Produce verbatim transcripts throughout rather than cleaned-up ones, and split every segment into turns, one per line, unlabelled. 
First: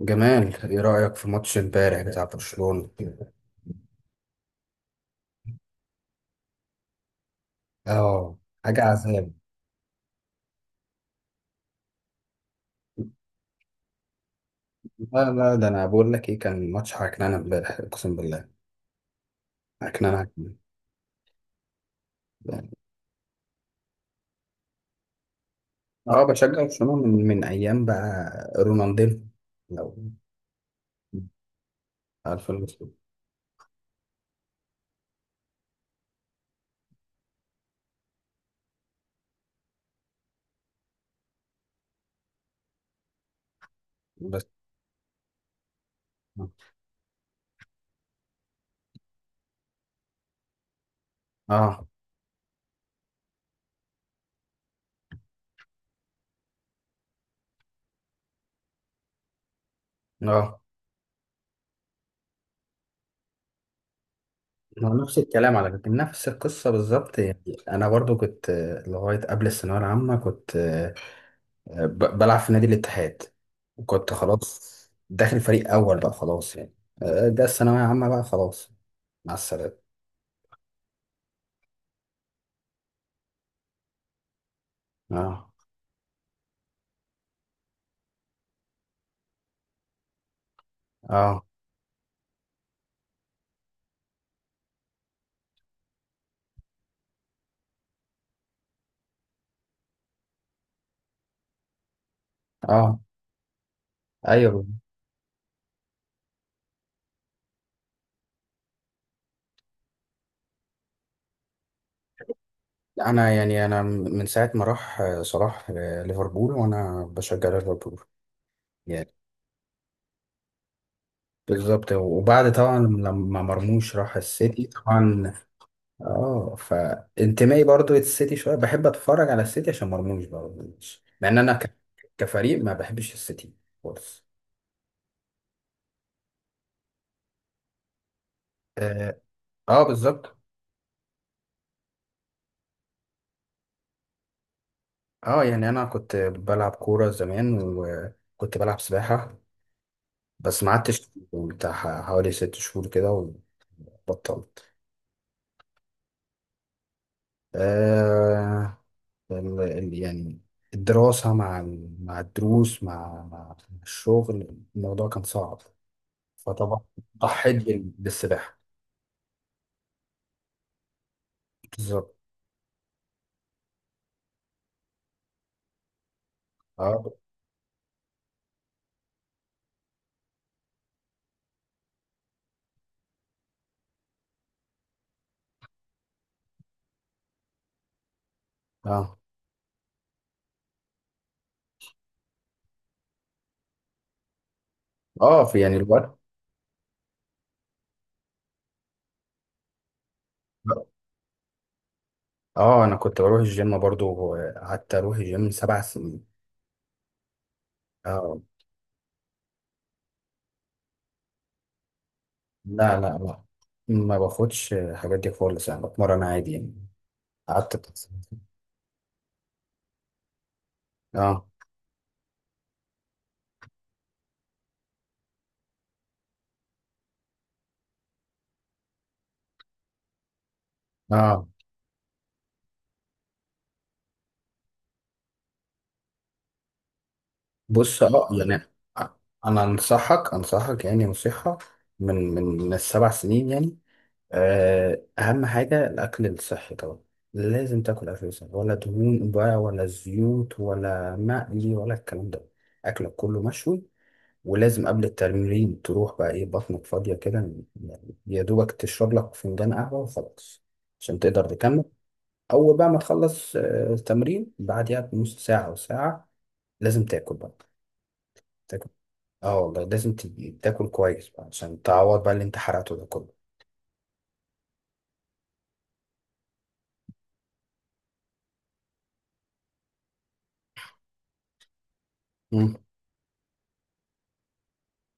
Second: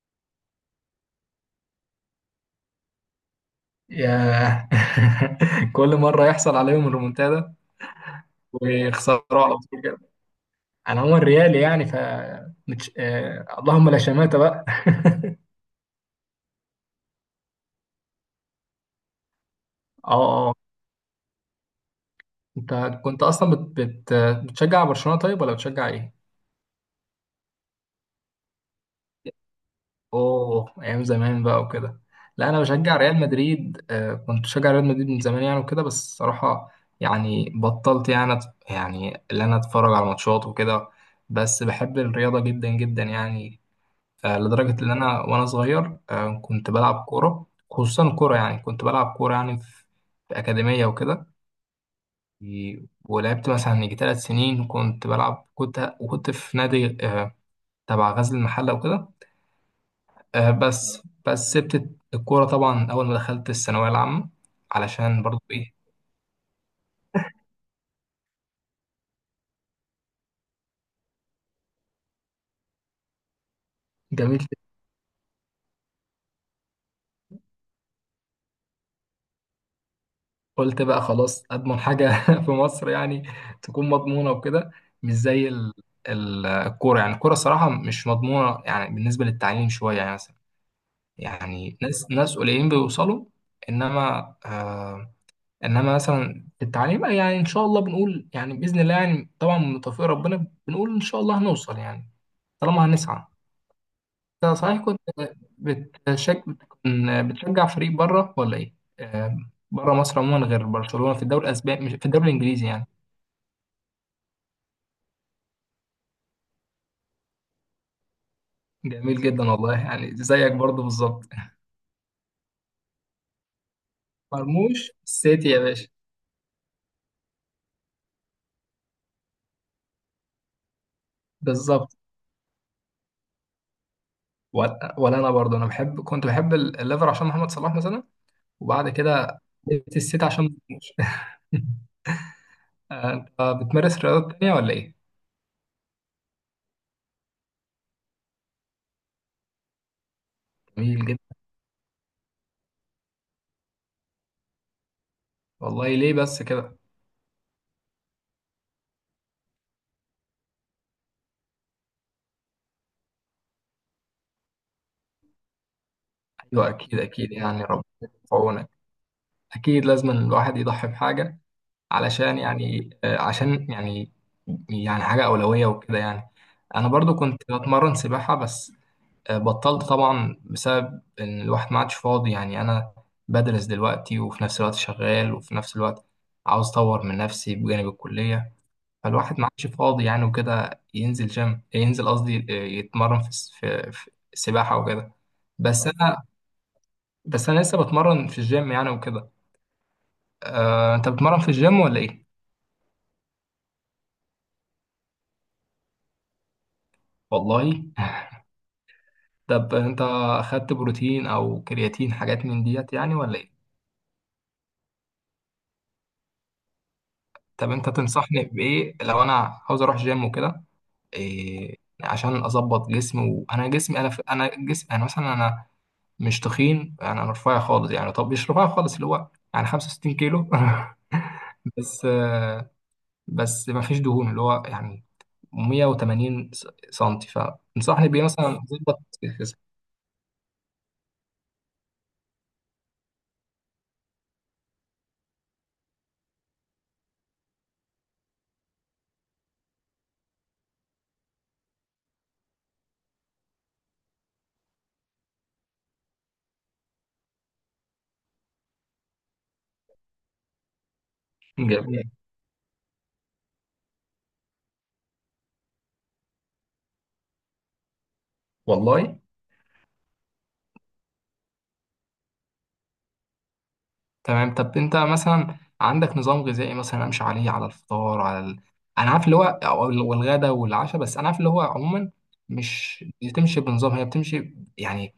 جمال، ايه رأيك في ماتش امبارح بتاع برشلونة؟
ياه. كل مرة يحصل عليهم الريمونتادا،
اه، حاجة
ويخسروا
عذاب.
على طول كده. انا عموما ريالي، يعني ف متش... آه... اللهم لا شماتة بقى.
لا لا، ده انا بقول لك ايه كان ماتش عكنانة امبارح اقسم بالله. عكنانة
اه، اه.
عكنانة يعني.
انت كنت اصلا بت... بت... بتشجع برشلونة، طيب ولا بتشجع ايه؟
اه، بشجع برشلونة من من ايام بقى رونالدينو لو
اوه، ايام زمان بقى وكده. لا،
عارف
انا
الاسلوب.
بشجع ريال مدريد. آه... كنت بشجع ريال مدريد من زمان يعني وكده، بس الصراحة يعني بطلت، يعني أت- يعني اللي انا اتفرج على ماتشات وكده. بس بحب الرياضة جدا جدا يعني. آه،
بس
لدرجة إن أنا وأنا صغير، آه، كنت بلعب كورة، خصوصا كورة، يعني كنت بلعب كورة يعني في في أكاديمية وكده.
اه
و- ولعبت مثلا يجي ثلاث سنين، كنت بلعب، كنت وكنت في نادي، آه، تبع غزل المحلة وكده. آه،
اه
بس بس سبت الكورة طبعا أول ما دخلت الثانوية العامة،
هو نفس
علشان برضو
الكلام على
إيه،
فكرة، نفس القصة بالظبط. يعني انا برضو كنت، آه، لغاية قبل الثانوية العامة كنت، آه، ب- بلعب في نادي الاتحاد، وكنت اه
جميل.
خلاص داخل فريق اول بقى، خلاص يعني. آه، ده الثانويه عامه بقى، خلاص، مع السلامه.
قلت بقى خلاص، أضمن حاجة في مصر يعني تكون مضمونة وكده. مش زي
اه
ال- ال- الكورة، يعني الكورة صراحة مش مضمونة يعني، بالنسبة للتعليم شوية يعني.
اه
يعني ناس ناس قليلين بيوصلوا. انما آه انما مثلا في التعليم، يعني ان شاء الله بنقول، يعني باذن الله، يعني طبعا من توفيق ربنا بنقول ان شاء الله هنوصل يعني، طالما
اه،
هنسعى. انت
ايوه.
صحيح كنت بتشج... بتكون- بتشجع فريق بره ولا ايه؟ آه، بره مصر عموما غير برشلونه في الدوري الاسباني، مش في الدوري الانجليزي يعني.
انا يعني انا من ساعه ما راح آه، صلاح آه، ليفربول وانا بشجع ليفربول يعني.
جميل جدا والله، يعني زيك برضه بالظبط.
بالظبط، وبعد طبعا لما مرموش راح السيتي
مرموش
طبعا.
السيتي يا باشا.
اه، فانتمائي برضو للسيتي شويه، بحب اتفرج على السيتي عشان مرموش برضو، مع ان انا ك-
بالظبط.
كفريق ما بحبش السيتي خالص.
ولا ولا انا برضه، انا بحب كنت بحب الليفر عشان محمد صلاح مثلا. وبعد
آه.
كده
اه
لبست الست
بالظبط.
عشان ما تموتش. انت بتمارس رياضات تانية ولا ايه؟
اه يعني انا كنت بلعب كوره زمان وكنت بلعب سباحه، بس ما
جميل
قعدتش،
جدا.
بتاع حوالي ست شهور كده وبطلت.
والله ليه بس كده؟
آه، ال- ال- يعني الدراسه مع ال- مع الدروس، مع مع الشغل، الموضوع كان صعب،
ايوه،
فطبعا
اكيد اكيد
ضحيت
يعني،
بال-
ربنا يكون في
بالسباحه.
عونك. اكيد لازم الواحد يضحي بحاجة
بالظبط.
علشان يعني، آه، عشان يعني، يعني حاجة أولوية وكده يعني. أنا برضو
اه
كنت بتمرن سباحة بس. آه، بطلت طبعا بسبب إن الواحد ما عادش فاضي يعني. أنا بدرس دلوقتي، وفي نفس الوقت شغال، وفي نفس الوقت عاوز أطور من نفسي بجانب الكلية.
اه
فالواحد ما عادش فاضي يعني وكده ينزل جيم، ينزل قصدي آه، يتمرن في الس- في في السباحة وكده.
اه، في يعني
بس
الوقت.
أنا بس أنا لسه بتمرن في الجيم يعني وكده. آه، أنت بتمرن في الجيم ولا إيه؟
اه، انا كنت بروح الجيم برضو، قعدت اروح الجيم سبع سنين.
والله.
اه.
طب أنت أخدت بروتين أو كرياتين، حاجات من ديت
لا
يعني،
لا
ولا
لا،
إيه؟
ما باخدش الحاجات دي خالص، يعني بتمرن عادي يعني.
طب أنت
قعدت بس.
تنصحني بإيه لو أنا عاوز أروح جيم وكده،
اه
إيه، عشان أظبط جسمي. وأنا جسمي، أنا في أنا جسمي أنا مثلا أنا مش تخين يعني، انا رفيع خالص يعني. طب مش رفيع خالص، اللي هو يعني 65 كيلو
اه،
بس. آه، بس ما فيش دهون، اللي هو يعني مية وتمانين س- سنتي.
بص،
فتنصحني بيه
اه
مثلا
يعني
ظبط الجسم؟
انا انصحك، انصحك يعني نصيحة من من من السبع سنين يعني. آه، اهم حاجة الاكل الصحي طبعا، لازم تاكل اكل صحي ولا دهون بقى ولا زيوت ولا مقلي ولا الكلام ده، اكلك كله مشوي. ولازم قبل التمرين تروح بقى ايه، بطنك فاضية كده، يعني يا دوبك تشرب لك فنجان قهوة وخلاص عشان تقدر تكمل.
جميل
أول بقى ما تخلص آه، التمرين، بعديها بنص ساعة أو ساعة لازم تاكل بقى. تاكل،
والله.
اه والله لازم ت- تاكل كويس بقى عشان تعوض بقى اللي انت حرقته ده كله.
تمام. طب انت مثلا عندك نظام غذائي مثلا امشي عليه على الفطار، على ال... انا عارف اللي هو، أو ال- والغدا والعشاء؟ بس انا عارف اللي هو عموما
مم.
مش بتمشي بنظام، هي بتمشي يعني.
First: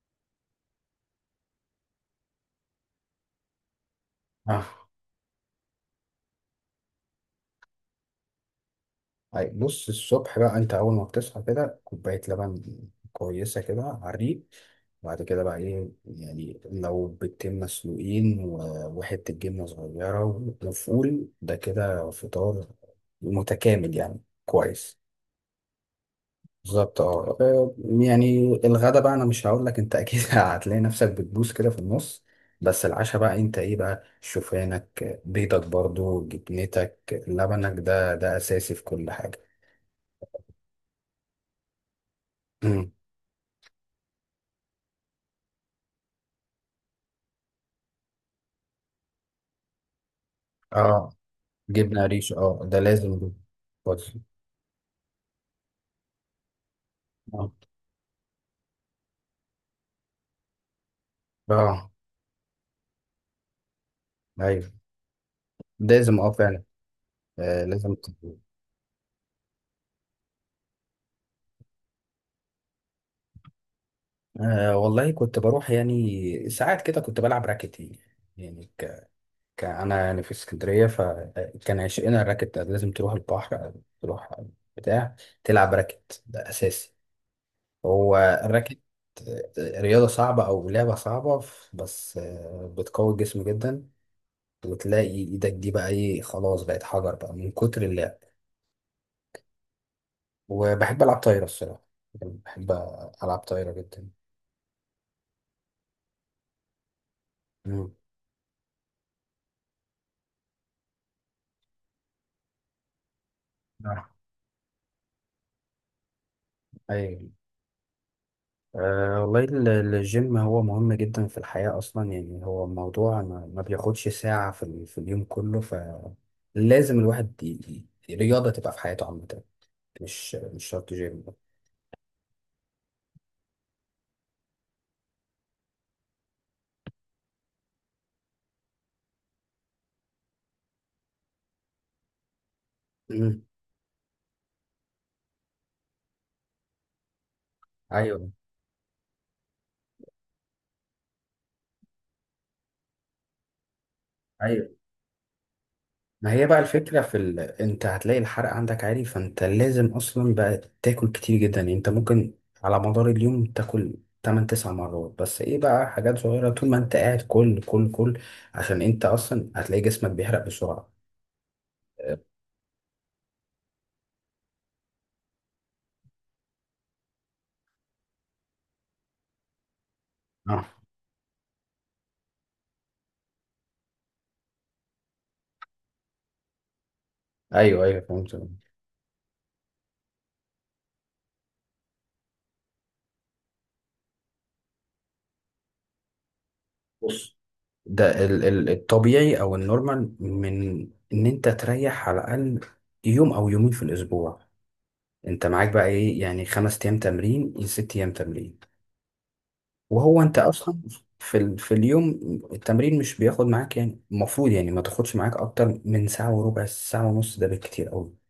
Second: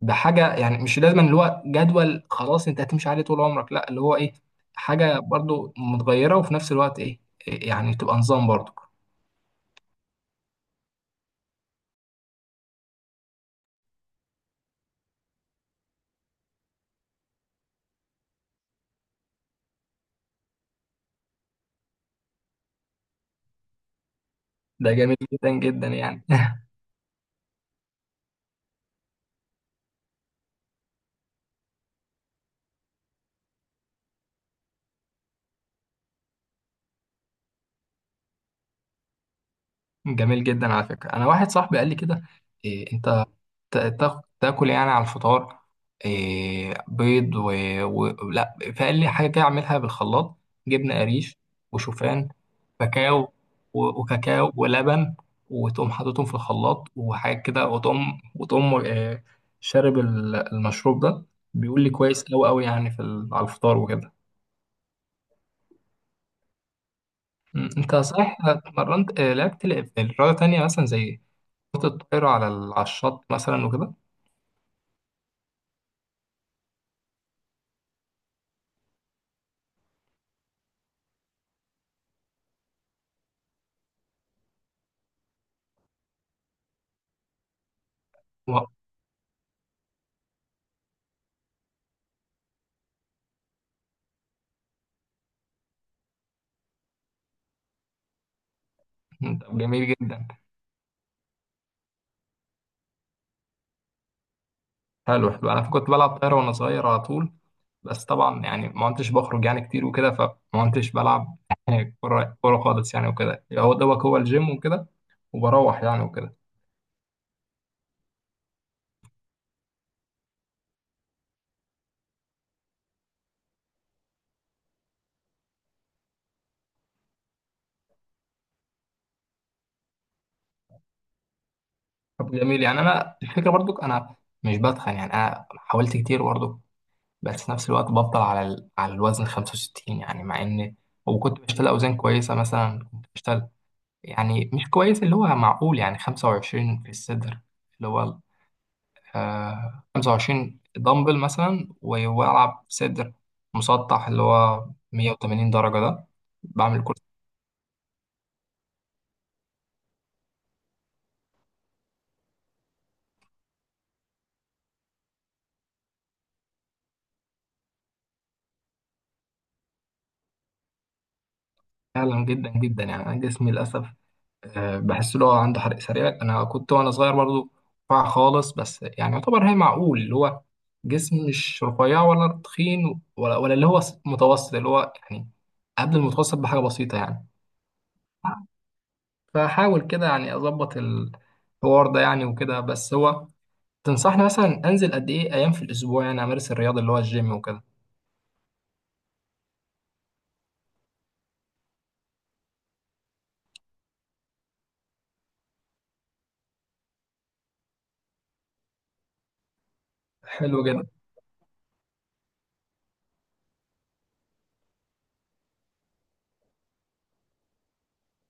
ده حاجه يعني، مش لازم اللي هو جدول خلاص انت هتمشي عليه طول عمرك، لا، اللي هو ايه،
اه،
حاجه برضو متغيره، وفي نفس الوقت ايه، إيه يعني، تبقى نظام برضو.
طيب بص، الصبح بقى انت اول ما بتصحى كده كوبايه لبن كويسه كده على الريق. بعد كده بقى ايه، يعني لو بيضتين مسلوقين و- وحته جبنه صغيره وفول، ده كده فطار متكامل يعني،
ده
كويس.
جميل جدا جدا يعني.
بالظبط. اه آه، يعني الغدا بقى انا مش هقول لك، انت اكيد هتلاقي نفسك بتبوس كده في النص. بس العشاء بقى انت ايه بقى، شوفانك، بيضك برضو، جبنتك، لبنك، ده ده اساسي في كل حاجه.
جميل جدا على فكره. انا واحد صاحبي قال لي كده،
امم.
إيه تا- تا- تاكل يعني على الفطار، إيه، بيض و... و... لا، فقال حاجه كده اعملها بالخلاط، جبنه
اه،
قريش،
جبنة
وشوفان،
قريش، اه ده لازم
كاكاو،
ده.
و...
بص.
وكاكاو ولبن. وتقوم حاططهم في الخلاط وحاجه
اه
كده، وتقوم وتقوم آه، شارب ال- المشروب ده. بيقول لي
اه
كويس قوي قوي يعني في ال... على الفطار وكده.
ايوه، لازم اه فعلا. آه،
م،
لازم
انت صحيح
تكون.
اتمرنت، آه، لعبت ل- رياضه تانية مثلا، زي كرة الطائرة على ال- على الشط مثلا وكده؟
آه والله، كنت بروح يعني ساعات كده كنت بلعب راكت يعني. يعني ك... ك... انا يعني في اسكندريه، فكان عشقنا الراكت ده. لازم تروح البحر أو تروح بتاع تلعب راكت، ده اساسي هو
و-
الراكت. آه، رياضه صعبه او لعبه صعبه، بس آه، بتقوي الجسم جدا، وتلاقي ايدك دي بقى ايه، خلاص بقت حجر بقى من كتر اللعب.
طب جميل جدا.
وبحب ألعب طايرة الصراحة، يعني بحب ألعب طايرة جدا.
حلو حلو، انا كنت بلعب طايره وانا صغير على طول.
مم.
بس طبعا يعني ما كنتش بخرج يعني كتير وكده، فما كنتش بلعب يعني كوره، كوره خالص يعني وكده، هو دوبك
نعم.
هو الجيم وكده، وبروح يعني وكده.
أيوة، أه والله ال- الجيم هو مهم جدا في الحياة أصلا، يعني هو موضوع ما, ما بياخدش ساعة في ال- في اليوم كله، فلازم الواحد ي- ي- رياضة تبقى في حياته عامة، مش مش شرط جيم.
طب جميل يعني. انا الفكره برضو انا مش بتخن يعني، انا حاولت كتير برضو، بس في نفس الوقت بفضل على ال... على الوزن خمسة وستين يعني، مع ان وكنت بشتغل اوزان كويسه، مثلا كنت
مم.
بشتغل يعني مش كويس اللي هو، معقول يعني خمسة وعشرين في الصدر، اللي هو
أيوة
آه 25 دمبل مثلا، و- والعب صدر مسطح، اللي هو
أيوة.
180 درجة ده.
ما هي بقى
بعمل
الفكرة
كورس
في، ال... انت هتلاقي الحرق عندك عالي، فانت لازم اصلا بقى تاكل كتير جدا، يعني انت ممكن على مدار اليوم تاكل ثمان تسعة مرات، بس ايه بقى حاجات صغيرة طول ما انت قاعد، كل كل كل، عشان انت اصلا هتلاقي جسمك بيحرق بسرعة. اه،
فعلا جدا جدا يعني. انا جسمي للاسف آه، بحس اللي هو عنده حرق سريع. انا كنت وانا صغير برضو رفيع خالص، بس يعني يعتبر، هي معقول اللي هو
آه.
جسم مش رفيع ولا تخين، ولا ولا اللي هو متوسط، اللي هو يعني قبل المتوسط بحاجة بسيطة يعني.
ايوه ايوه، فهمت.
فحاول كده يعني اظبط الحوار ده يعني وكده. بس هو تنصحني مثلا انزل قد ايه ايام في الاسبوع يعني امارس الرياضه اللي هو الجيم
بص،
وكده؟
ده ال... ال... الطبيعي او النورمال، من ان انت تريح على الاقل يوم او يومين في الاسبوع، انت معاك بقى ايه يعني خمس ايام تمرين، ست ايام تمرين. وهو انت
حلو
اصلا
جدا
في ال... في اليوم، التمرين مش بياخد معاك يعني، المفروض يعني ما تاخدش معاك اكتر من ساعة وربع، ساعة ونص ده بالكتير قوي.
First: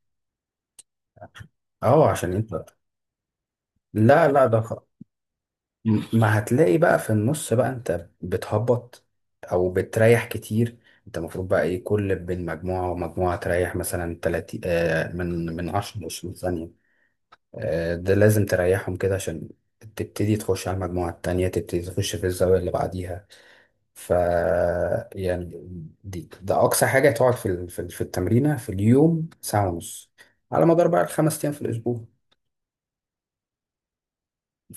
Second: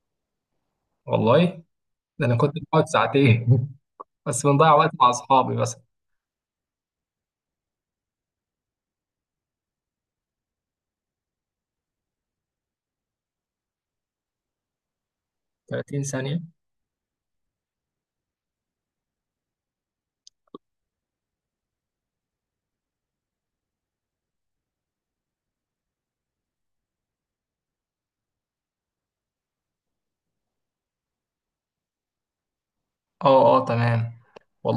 والله.
اه
ده
عشان
انا كنت
انت،
بقعد ساعتين
لا
بس،
لا ده
بنضيع
خ-
وقت مع اصحابي بس.
م- ما هتلاقي بقى في النص بقى انت بتهبط او بتريح كتير. انت المفروض بقى ايه، كل بين مجموعة ومجموعة تريح مثلا ثلاثين، آه، من من عشر ل عشرين
تلاتين ثانية ثانيه.
ثانية. آه ده لازم تريحهم كده عشان تبتدي تخش على المجموعة التانية، تبتدي تخش في الزاوية اللي بعديها. ف يعني دي ده اقصى حاجه تقعد في ال- في ال- في التمرينه في اليوم، ساعه ونص، على مدار بقى الخمس ايام في الاسبوع.
اه، اه، تمام.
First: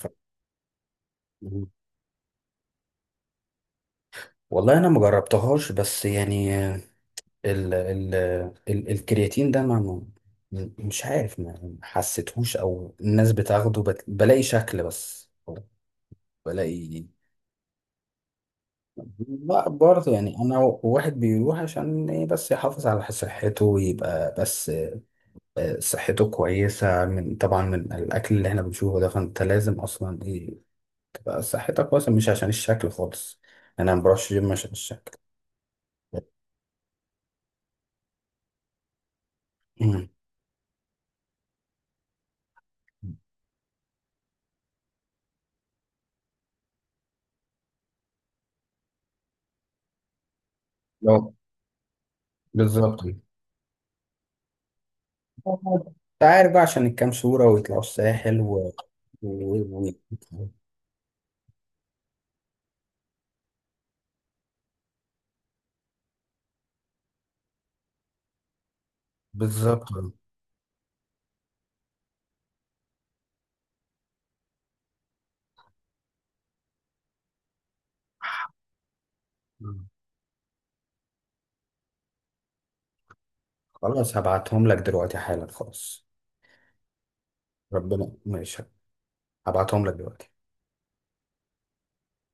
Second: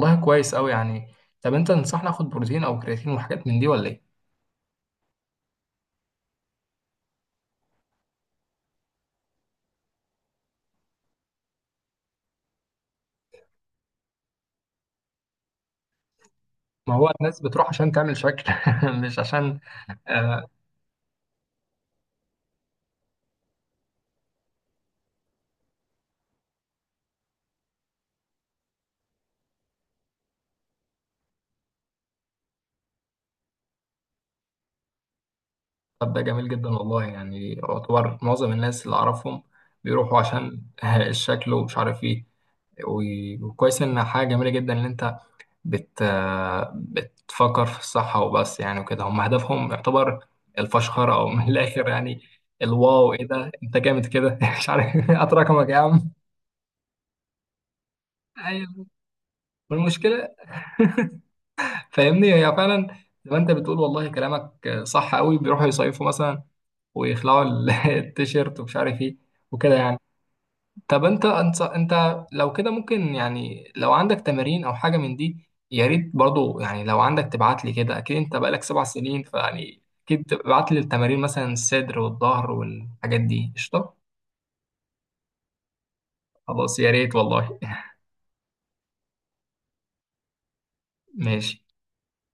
ف-
كويس قوي يعني. طب انت
مم.
تنصحني اخد بروتين او كرياتين وحاجات من دي ولا ايه؟
والله انا ما جربتهاش، بس يعني ال ال ال الكرياتين ده ما ما- مش عارف، ما حسيتهوش، او الناس بتاخده بت- بلاقي شكل، بس
ما
بلاقي.
هو الناس بتروح عشان تعمل شكل. مش عشان
لا برضه يعني
آه.
انا واحد بيروح عشان ايه بس يحافظ على صحته، ويبقى بس آه، صحته كويسة من، طبعا من الأكل اللي احنا بنشوفه ده، فأنت لازم أصلا إيه تبقى صحتك كويسة، مش عشان الشكل خالص. أنا ما بروحش جيم عشان الشكل.
طب ده جميل جدا والله، يعني يعتبر معظم الناس اللي اعرفهم
مم.
بيروحوا عشان الشكل، ومش عارف ايه. و- وكويس ان حاجه جميله جدا ان انت بت بتفكر في الصحة وبس يعني وكده. هم هدفهم يعتبر الفشخرة أو
لو
من الآخر يعني.
بالظبط.
الواو، إيه ده، أنت جامد كده. مش عارف، هات رقمك يا عم.
أنت عارف بقى، عشان الكام صورة ويطلعوا الساحل و...
أيوه.
و... و...
والمشكلة فاهمني هي فعلا، زي ما أنت بتقول، والله كلامك صح قوي، بيروحوا يصيفوا مثلا، ويخلعوا ال- التيشيرت، ومش عارف إيه وكده
بالظبط.
يعني. طب انت، انت انت لو كده ممكن يعني، لو عندك تمارين او حاجه من دي يا ريت برضو يعني. لو عندك تبعت لي كده، اكيد انت بقالك سبع سنين، فيعني
مم.
اكيد تبعت لي التمارين مثلا الصدر والظهر والحاجات دي، قشطه.
خلاص هبعتهم لك دلوقتي حالا، خلاص.
خلاص يا ريت والله.
ربنا ماشي، هبعتهم لك دلوقتي.
ماشي.